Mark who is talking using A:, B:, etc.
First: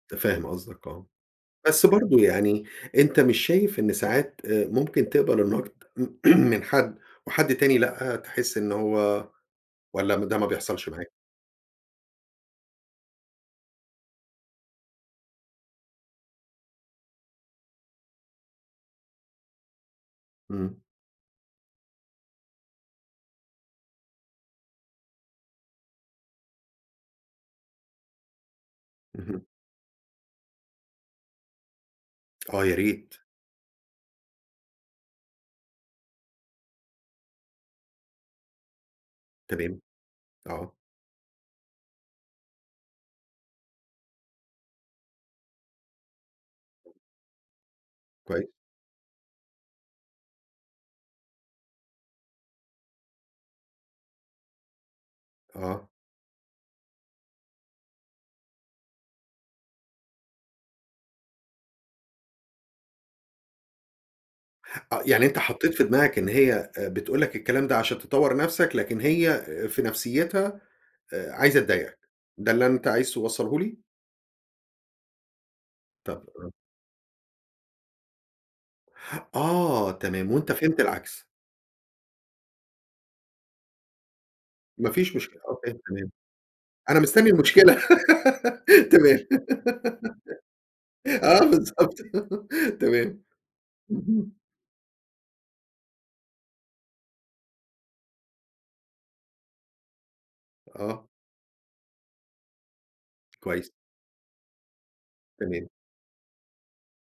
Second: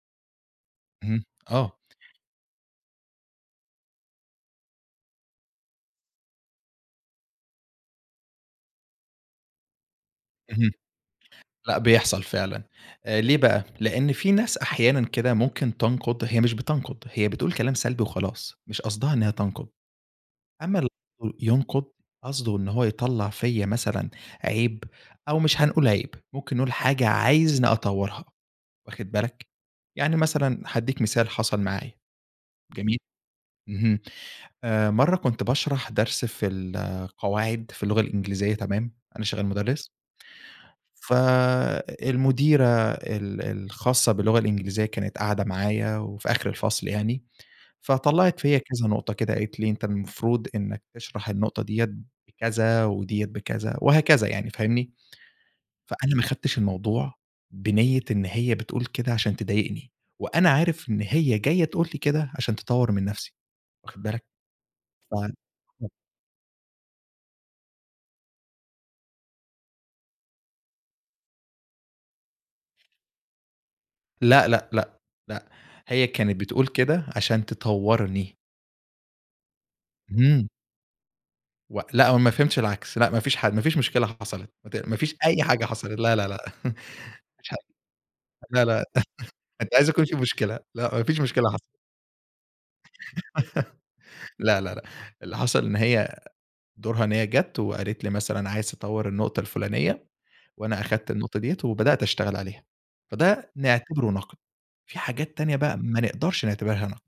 A: متفهّم قصدَك آه،
B: اهم، آه.
A: بس برضه يعني أنت مش شايف إن ساعات آآ، ممكن تقبل النقد من حد وحد تاني لأ، تحس إن هو والّا ده ما
B: اهم.
A: بيحصلش معاك؟
B: لأ، بيحصل فعلًا. ليه بقى؟ لأن في ناس أحيانًا كده ممكن تنقُد، هي مش بتنقُد هي بتقول كلام سلبي وخلاص مش قصدها إنها تنقُد، أمّا
A: إمم.
B: ال [unintelligible] ينقُد قصده إن هو يطلَّع فيّا مثلًا عيب أو مش هنقول عيب ممكن نقول حاجة عايزني أطورها، واخد
A: اهم.
B: بالَك؟ يعني مثلًا هادِّيك مثال حصل معايا،
A: آه،
B: جميل.
A: ياريت.
B: اهم، آآ، مرة كنت باشرح درس في القواعد في اللغة الإنجليزية تمام، أنا شغّال
A: تمام،
B: مُدرِّس
A: آه.
B: فالمديرة ال الخاصّة باللغة الإنجليزية كانت قاعدة معايا، وفي آخر الفصل يعني. فطلّعت
A: كويس.
B: فيّا كذا نقطة كده قالت لي أنت المفروض إنَّك تشرح النقطة ديّة بكذا وديّة بكذا وهكذا يعني فاهمني،
A: آه.
B: فأنا ما أخدتش الموضوع بنية إن هي بتقول كده علشان تضايقني، وأنا عارف إن هي جايّة تقول لي كده علشان تطوّر من نفْسي، واخد بالَك؟
A: آه،
B: ف
A: يعني أنت حطيت في
B: [unintelligible]
A: دماغَك إن هي آآ بتقول لَك الكلام ده علشان تطوّر نفْسَك لكن هي في نفسيتها آآ، عايزة تضايقك. ده اللي أنت عايز توصلهُ لي؟
B: لأ لأ، لأ، لأ، هي
A: طَب
B: كانت
A: آه.
B: بتقول كده علشان تطوّرني.
A: آه، تمام
B: اهم.
A: وأنت فهمت العكس.
B: و لأ، هو ما فهمتش العكس. لأ، ما فيش حا ما فيش مشكلة حصلِت مت
A: ما
B: ما فيش
A: فيش مشكلة،
B: أي حاجة
A: أوكي،
B: حصلِت.
A: تمام،
B: لا لا لأ،
A: أنا مستني
B: ما فيش حاجة.
A: المشكلة
B: لا لأ،
A: تمام.
B: أنت عايز يكون فيه مشكلة، لأ، ما فيش
A: آه،
B: مشكلة حصلِت.
A: بالضبط. تمام، اهم.
B: لا لا لأ، اللي حصل إن هي دورها إن هي جَات وقالت لي مثلًا عايز تطوّر النقطة الفلانية، وأنا
A: آه.
B: أخدت النقطة ديَّة وبدأت أشتغل عليها. فده
A: كويس.
B: نعتبره نقد، في حاجات تانية
A: تمام.
B: بقى ما نقدرش نعتبرها نقد.